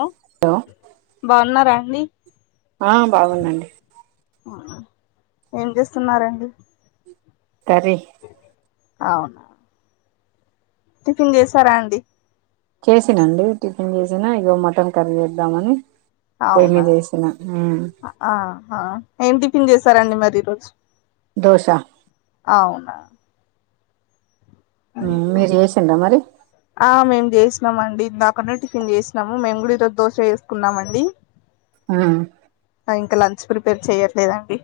Hello బాగున్నారా ని ఆ బాగుందండి ఏం చేస్తున్నారండి కర్రీ అవునా టిఫిన్ చేసారా అండి తిన్న ఇగో మటన్ కర్రీ చేద్దామని పొయ్యి అవునా మీద వేసిన ఉమ్ ఆ హ ఏం టిఫిన్ చేస్ సరే అండి మరి ఈ రోజు దోశ అవునా హ్మ్ మీరు చేసిండ్రా మరి ఆ మేము చేసినాం అండి ఇందాకనే టిఫిన్ చేసినాము మేము కూడా ఈరోజ దోశ చేసుకున్నాం అండి ఆ ఇంకా లంచ్ ప్రిపేర్ చెయ్యట్లేదండి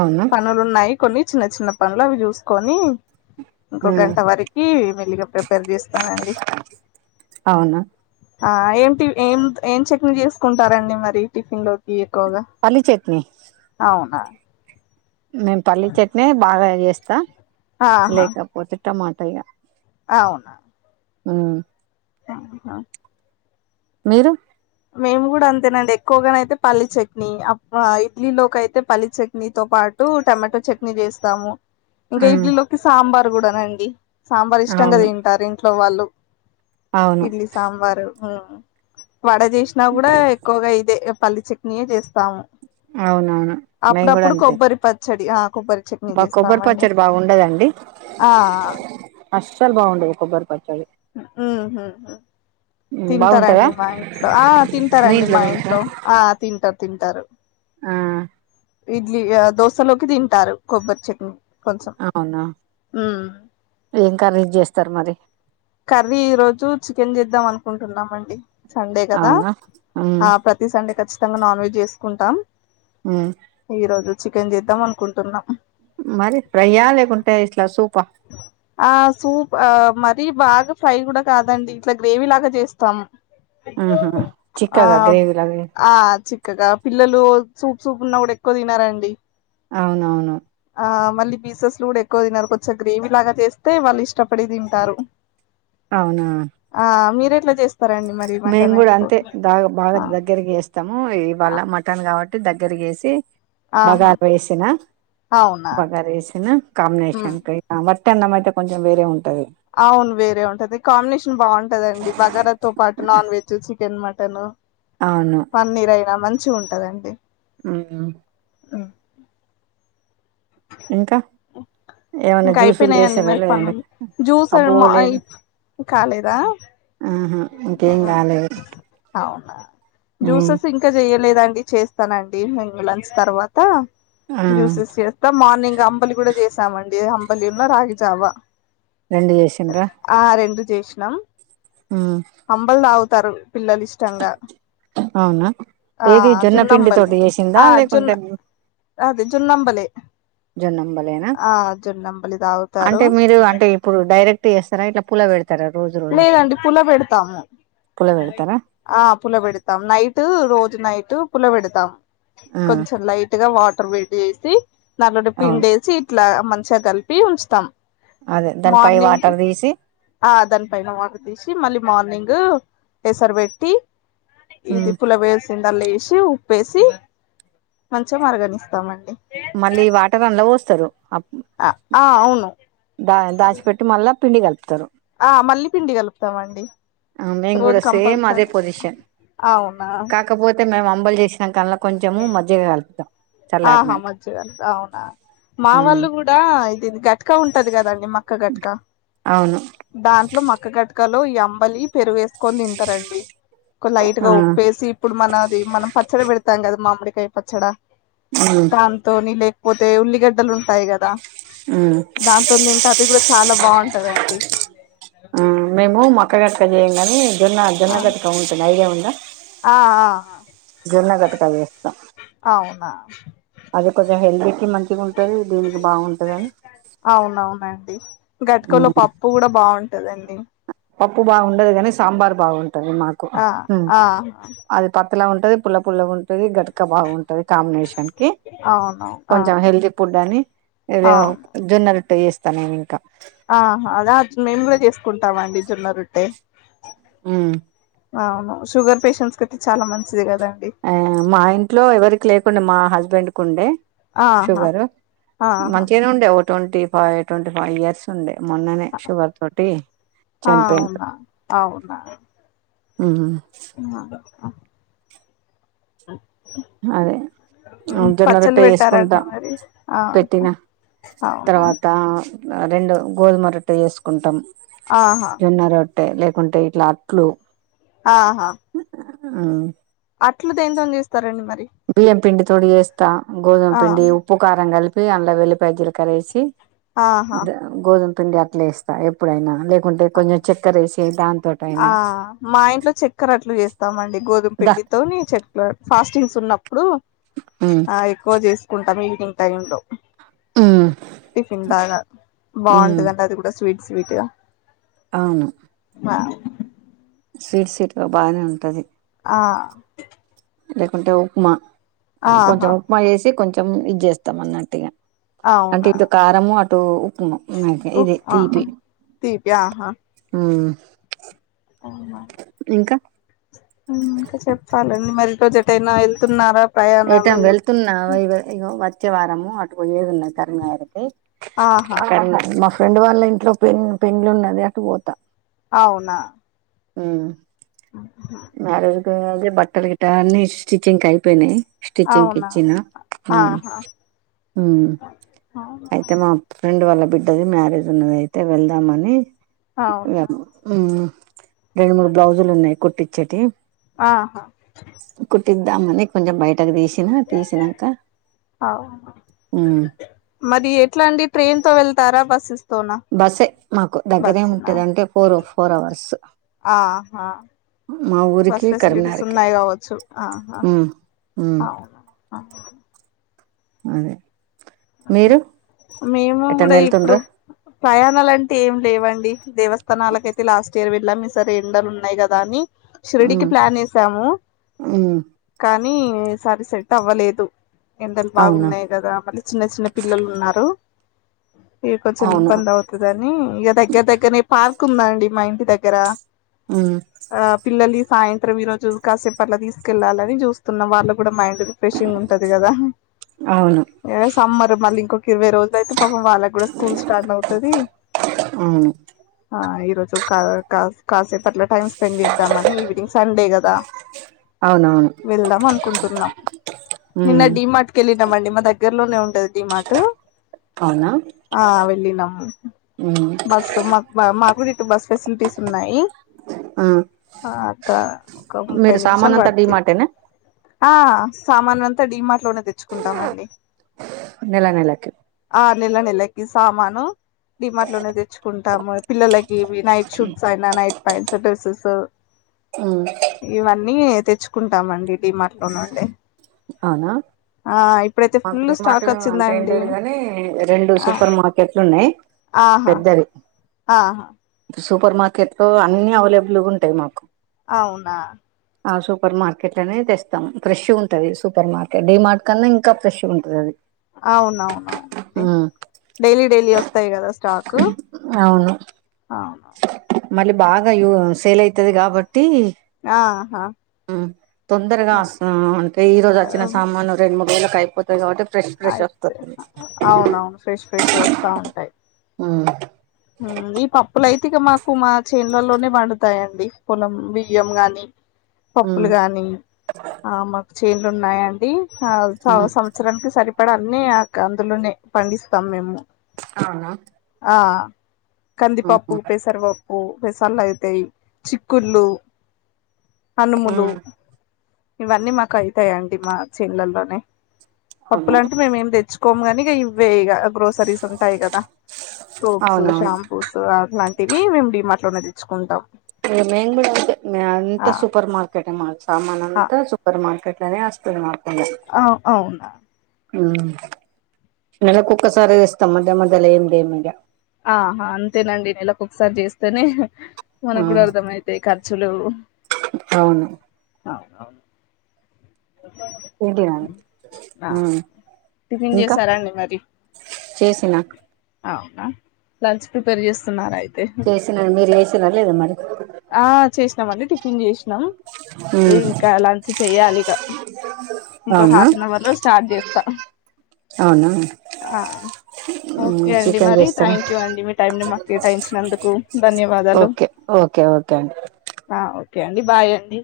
అవునా పనులు ఉన్నాయి కొన్ని చిన్న చిన్న పనులు అవి చూసుకొని ఇంకో ఉమ్ గంట వరకి మెల్లగా ప్రిపేర్ చేస్తానండి అవునా ఆ ఏం ఏం ఏం చట్నీ చేసుకుంటారండి మరి టిఫిన్ లో ఏ కువగా పల్లీ చట్నీ అవునా నేను పల్లి చట్నీ బాగా చేస్తా ఆహా లేకపోతే టమాట ఏయ్య అవునా హ్ ఆహా మీరు మేము కూడా అంతేనండి ఎక్కువగాన అయితే పల్లి చట్నీ అబ్బా ఇడ్లీ లోకి అయితే పల్లి చట్నీతోపాటు టమాటో చట్నీ వేస్తాము ఇంకా ఉమ్ ఇడ్లీ లోకి సాంబార్ నేను కూడానండి సాంబార్ ఇష్టంగా అవును తింటారు ఇం మా వాళ్లు అవును ఇడ్లీ సాంబారు హ వడ చేసినా కూడా ఎక్కువగా ఇదే పల్లి చట్నీయే చేస్తాము అవునవును మేము కూడా అప్పుడుప్పుడు అంతే కొబ్బరి పచ్చడి య మా కొబ్బరి పచ్చడి బాగుండదండి ఆ అస్సలు బాగుండదు కొబ్బరి పచ్చడి హ్ ఉమ్ బాగుంటదా తింటారండి మా ఇంట్లో ఆ మీ తింటారండి మా తింటరా ఇంట్లో ఆ తింటారు తింటారు ఆ ఇడ్లీ ఆ దోశలోకి తింటారు కొబ్బరి చట్నీ కొంచెం అవునా ఉమ్ ఏంకరెజ్ చేస్తారు మరి కర్రీ ఈ రోజు చికెన్ చేద్దాం అనుకుంటున్నామండి సండే కదా అవునా ఉమ్ ఆ ప్రతి సండేకచ్చిత ఖచ్చితంగా నాన్ వెజ్ చేసుకుంటాం. ఉమ్ ఈ రోజు చికెన్ చేద్దాం అనుకుంటున్నాం. మరి ఫ్రయ్య లేకుంటే ఇట్లా సూపా. ఆ సూప్ ఆహ్ మ మరీ బాగా ఫ్రై కూడా కాదండి ఇట్లా గ్రేవీ లాగా చేస్తాం ఆహా ఆ చిక్కగా గ్రేవీ లాగా ఆ చిక్కగా పిల్లలు సూప్ సూప్ ఉన్నా కూడా ఎక్కువ తినరండి. అవునువును. ఆ మళ్ళి పీసెస్ లు కూడా ఎక్కువ తినరు కొంచెగా గ్రేవీ లాగా చేస్తే వాళ్ళు ఇష్టపడి తింటారు అవునా అట్లా చేస్ మేము కూడా అంతే బాగా బాగా దగ్గరకి చేస్తాము ఇవాళ మటన్ కాబ దగ్గరగేసి ఆహా బగారు యేసిన అవునా బగార్ యేసిన ఉమ్ కాంబినేషన్ కై ఉత్త అన్నమయితే కొంచెం వేరే ఉంది అవును వేరే ఉంటది కాంబినేషన్ బాగుంటదండి బగారా తో పాటు non veg chicken chicken mutton అవును పన్నిరైనా మంచ్ మంచిగుంటదండి. హ్మ్ ఉమ్ ఇంకా ఏమన్నా ఇంకా జ్యూసులు అయిపోయినాయండి చేసారా మరి లేదండి పనులు జ్యూస్ అ అబ్బో మా అయి లేదు కాలేదా ఆహా ఆ, ఇంకేం కాలేదు అవునా ఉమ్ జ్యూసెస్ ఇంకా చెయలేదండి. చేస్తానండి లంచ్ తర్వాత ఆ జ్యూసెస్ చేస్తా మార్నింగ్ అంబలి కూడా చేసామండి అం జోన్న [unintelligible] రాగిజావా రెండు చేసిండ్ర జేష్ణం అబల్ దగు తరు పిల్లలు ఇష్టంగా అవునా ఆ ఏది జొన్నపిండి జున్నంబలి తోటి చేసిందా ఆ జున్ లేకుంటే అది జున్నంబలి జొన్నంబలేనా ఆ జున్నంబలి తాగుతారు అంటే మీరు అంటే ఇప్పుడు డైరెక్ట్ తీస్తార ఇట్ల పుల పెడుత లేదండి పుల పెడతాము పుల పెడతారా ఆ పుల పెడత తం నైట్ రోజు నైట్ పులవెడుతాం ఆ కొంచం లైట్గ వాట్ వేడి చేసి నలు అవును పిండేసి ఇట్లా మంచిగ కలిపి ఉంచుతాం అదే దానిపైవాటర్ తీసి పైన వాటర్ తీసి మళ్ళీ మార్నింగ్ ఎసరు వేట్టి ఇది ఉమ్ పుల వేసింది అల్ ఇష్ట చి ఉప్పేసి మంచి మరగనిస్తామండి మళ్ళీ వాటరన్ల పోస్తారు అ ఆ అవును దా దాసిపెట్టి మళ్ళా పిండికల్ప ఆ మళ్ళీ పిండి కలుపుతామండి ఆ, మేము రోజు కూడా సేమ్ అదే కంపల్సరీ పొజిషన్ అవునా అంబలి జెసి ఆహా చల్లారినాక మజ్జిగ అవునా మా ఉమ్ వాళ్ళు కూడా ఇది గట్క ఉంటదికదండీ మక్క గట్క అవును దాంట్లో మక్క గట్ట కలో ఈ అంబలి పెరుగేస్త కొని తింటారండి ఒక లైట్ ఆ గా ఉప్పేసి ఇప్పుడు మనది మనం పచ్చడి పెడతే తింటాం కదా మామిడికాయ పచ్చడా ఉమ్ ధన్తోనిలే పోతే ఉల్లిగడ్డలుంటయి కదా ఉమ్ దాంతో తింట అది కూడా చాలా బాగుంటందండి క్కగా చేయం కానీ జొన్న జోన్నగట్క ఉంటుంది ఐడియా ఉంద ద అ ఆ జొన్న గట్కా చెస్ అవునా అది కొంచెం హెల్దీకి మంచిగుంటది దీనికి బాగుంటది అని ది గట్కలో పప్పు కూడా బాగుంట అదండి పప్పు బాగుండదుగని సాంబార్ బాగుండు హ్మ్ మాకు ఆ హ్మ్ ఆ అది ప తెల్లగా ఉంటది పుల్ల పుల్లగా ఉంటది గట్క బాగుంటది అది కాంబినేషన్కి అవును ఆ కొంచెం హెల్తీ ఫుడ్ అని ఇది అవును జొన్నరొట్టె అట్ట చేస్తా నేనింక ఆహా అదా మేము కూడా చేసుకుంటాము అండి జొన్న రొట్టె హ్మ్మ్ అవును షుగర్ పేషెంట్స్కైతే అయితే చాలా మంచి ఆ మాఇంట్లో ఎవరికి లేకుండా మా హస్బెండ్ హస్బెండ్కు ఉండే ఆహా షుగరు ఆహా మంచిగనే ఉండే ఒక twenty five twenty five years ఉండే మొన్ననే షుగర్తోటీ ఆ చనిపోయిండు అవునా అవునా హ్మ్ [inaudible] అ అదే జొన్న పచ్చళ్ళు రొట్టె పెట్టారండి చేసుకుంటా మరి ఆ పెట్టిన అవునా తర్వాతా రెండు గోధుమరొట్టె చెసుకుంటాం ఆహా టే లేకుంటే ఇట్లా అట్లు ఆహా హ్మ్ అట్లు దెంతోని చేస్తారండి మరి బియ్యంపిండితోడి చేస్తా ఆ గోధుమపిండి ఉప్పుకారం కలిపి అల్లం వేల్లిపాయి జిలకరేసి ఆహా గోధు పిండి అట్లేస్త ఎప్పుడైనా లేకుంటే కొంచెం చక్కెర వేసి ఆ దానితోటైనా మా ఇంట్లో చక్కెరఅట్లు చేస్తామండి గోధుమ దా పిండితోని చెక్కర ఉ ఫాస్టింగ్స్ ఉన్నప్పుడూ ఉమ్ ఆ ఎక్కువ చేసుకుంటాం ఇవి ఇంతయుండో ఉమ్ టిఫిన్ బాగా ఉమ్ బాగుంటదంట అది కూడా స్వీట్ స్వీట్ గా అవును ఆ స్వీట్ సీట్గాగా బానే ఉంటది ఆ లేకుంటే ఉప్మా కొంచెం ఆహా ఉప్మా వేసి కొంచెం హ్మ్ ఇది చేస్తాం అన్నట్టిగా అంటే అవునా ఇటు కారము అటు ఉపమ ఇదే ఉప్మా తీపి తీపి హ్మ్ అవున ఇంకా హ్మ్ ఇంకా చెప్పాలండి మరి ప్రజెట్ అయినా వెళ్తున్నారా ప్రయాణాలు ఏటైనా వెళ్తున్నావా ఇగో ఇగో వ వచ్చే వారము అటు పోయేదున్నది కరీంనగర్ కి ఆహా కరీంనగర్ మా ఫ్రెండ్ వాళ్ళ ఇంట్లో పెల్ పెండ్లి ఉన్నది అటు పోతా అవునా హ్మ్ అదే అదే బట్టలు గిట అన్ని స్టిచింగ్ కి ఐపోయినై స్టిచ్చింగ్కి అవునా ఇచ్చిన హ్మ్ ఆహా హ్మ్ అయితే మా ఫ్రెండ్ వాళ్ళకి బిడ్డది మ్యారేజ్ ఉన్నదైతే వెళ్దామని అవునా హ్మ్ రెండు మూడు బ్లౌజులు ఉన్నాయి కుట్టి చ్చటి ఆహా తిందామని కొంచెం బయటకు తీసి ఆహా ఉమ్ మరి ఎట్లా అండి ట్రైన్ తో వెళ్తారా బస్సెస్ తోనా బస్సే మాకు దగ్గరే బస్సునా ఉంటదంటే ఫోరు ఫోర్ అవర్స్ ఆహా మా ఊరికి బస్ ఫెసిలిటీస్ కరీంనగర్కి ఉన్నాయి కావచ్చు ఆహ ఉమ్ ఉమ్ అవును అ అదే మీరు మేము కూడా ఎటన్నా ఇప్పుడు వెళ్తుండ్రా ప్రయాణాలంటే ఏం లేవండి దేవస్థానాలకయితే లాస్ట్ ఇయర్ వెళ్ళాము సరే ఎండలు ఉన్నాయి కదా అని షిర్డికి ఉమ్ ప్లాన్ ఏసాము ఉమ్ కానీ కానీ ఈ సారి సెట్ అవ్వలేదు ఎండలు అవునా బాగున్నాయి కదా అని ఇద్దరు పిల్లలు ఉన్నారు ఇ కొంచెం అవును ఇబ్బంది అవుతుందని ఇక దగ్గర దగ్గర్నే పార్క్ కుందండి మా ఇంటి దగ్గర ఉమ్ ఆ పిల్లలి సాయంత్రం ఈ రోజు కాసేపట్లా తీసుకెళ్ళాలని చూస్తున్నాం వాళ్ళు కూడా మైండ్ రిఫ్రెషింగ్ ఉంటది కదా అవును సమ్మర్ మళ్ళీ ఇంకొటి ఇరవై రోజులు అయితే పాపం వాళ్ళకి కూడా స్కూల్ స్టార్ట్ అవుతుది అవును ఆ ఈరోజు కా కా కాసే పట్ల టైమ్స్ పంపిద్దామని ఈవినింగ్ సండే కదా అవునవును వెళ్దాం అనుకుంటున్నాం నిన్న ఉమ్ డి మార్ట్ క వెళ్ళినామండి మా దగ్గర దగ్గరలోనే ఉంటది డి మార్ట్ అవునా ఆ వెళ్లినం ఉమ్ బస్ మాకు బ మాకు బస్ ఫెసిలిటీస్ ఉన్నాయి ఆ మాకా ఒక ముప్పై మీరు సామాన్ నిమిషాలు అంతా పడుతీ డిమార్టేనా ఆ సామాన్ అంతా డి మార్ట్ లోనే తెచ్చుకుంటామండి నెల నెలకి ఆ నెల నెలకి సామాను డి మార్ట్ లోనే తెచ్చుకుంటాము పిల్లలకి ఇవి నైట్ షూట్స్ ఐన నైట్ పాయింట్స్ డ్రెస్సెస్ ఉమ్ ఇవన్నీ తే తెచ్చుకుంటామండి డి మార్ట్ అవునండి అవునా మాకు ఫుల్ డి మార్ట్ స్టాక్ అంటే వచ్చిందండి ఏంటది కాని రెండు ఆ సూపర్ మార్కెట్లు ఉన్నాయ్ ఆహా ఆహా సూపర్ మార్కెట్ లో అన్నీ అవైలబుల్ గా ఉంటాయి మాకు అవునా ఆ సూపర్ మార్కెట్ లనే తెస్తాం ఫ్రెష్ గా ఉంటే ఉంటది సూపర్ మార్కెట్ డి మార్ట్ కన్నా ఇంకా ఫ్రెష్ ఉంటది అది అవును అవునవును ఉమ్ డైలీ డైలీ వస్తాయి తే కదా స్టాక్ అవును ఆ మళ్ళీ బాగా యో సేల్ అయితది కాబట్టి ఆహా ఆ తొందరగా వస్తాం అంటే ఈ రోజు వచ్చిన సామాన్లు రెండు మూడు వేలు అయిపోది కాబట్టి ఫ్రెష్ ఫ్రెష్ అయితే వస్తది అవునవును ఫ్రెష్ ఫ్రెషగా వస్తా ఉంటాయి ఉమ్ ఈ పప్పుల అయితే ఇక మాకు మా చేన్లలోనే పండుతాయండి పొలం బియ్యం గాని పప్పులు ఉమ్ గాని ఆ మాకు చి చెన్లు ఉన్నాయండి ఆ సంవ ఉమ్ సంవత్సరానికి సరి ఇక్కడ అన్ని ఆ ఇక అందులోనే పండిస్ తం మేము అవునా ఆ కంది ఉహు పప్పు పేసర పప్పు పెసళ్లు అయితై చిక్కుళ్ళు అనుములు ఉమ్ ఇవన్నీ మాకు అయితయండి మా చేన్లల్లోనే అవును పప్పులు అంటే మేమేమి తెచ్చు కొముగని ఇవ్వే ఇగా గ్రోసరీస్ ఉంటాయి కదా సోప్స్ అవునవును షాంపూస్ అవి ఇలాంటివి మేము డీమాట్లోనే తెచ్చుకుంటాం ఇంగా మేం కూడా అంతే మేం అంత ఆ సూపర్ మార్కెట్టే మది సమాన్ అంతా సూపర్ మార్కెట్ ఇట్లనే వస్తది మాకు అ అవునా హ్మ్ నెలకు ఒక్కసారే తేస్తాం మధ్య మధ్యలో ఏం తేమ్ ఇగ ఆహా అంతేనండి నెలకొసారి చేస్తేనే ఆ మనకు కూడా అర్థమైతాయి ఖర్చులు అవును అవును ఏంటి రండి టిఫిన్ ఇంకా చేసారా అండి మరి? చేసిన అవునా లంచ్ ప్రిపేర్ చేస్తున్నారా అయితే చేసినను మీరు లె తినలేదా మరి ఇ [unintelligible] టిఫిన్ చేసినాం ఉమ్ ఇంకా లాంచి చెయ్యాలి ఇక ఇంకా అవునా హాఫ్ అన్ అవర్ లో స్టార్ట్ చేస్త అవునా త ఉమ్ ఓకే అండి చికెన్ మరి చేస్తారా థ్యాంక్ యూ అండి మీ టైంని మాకు కేటాయించినందుకు ధన్యవాదాలు. ఓకే ఓకే ఓకే తం ఓకే అండి బాయ్ అండి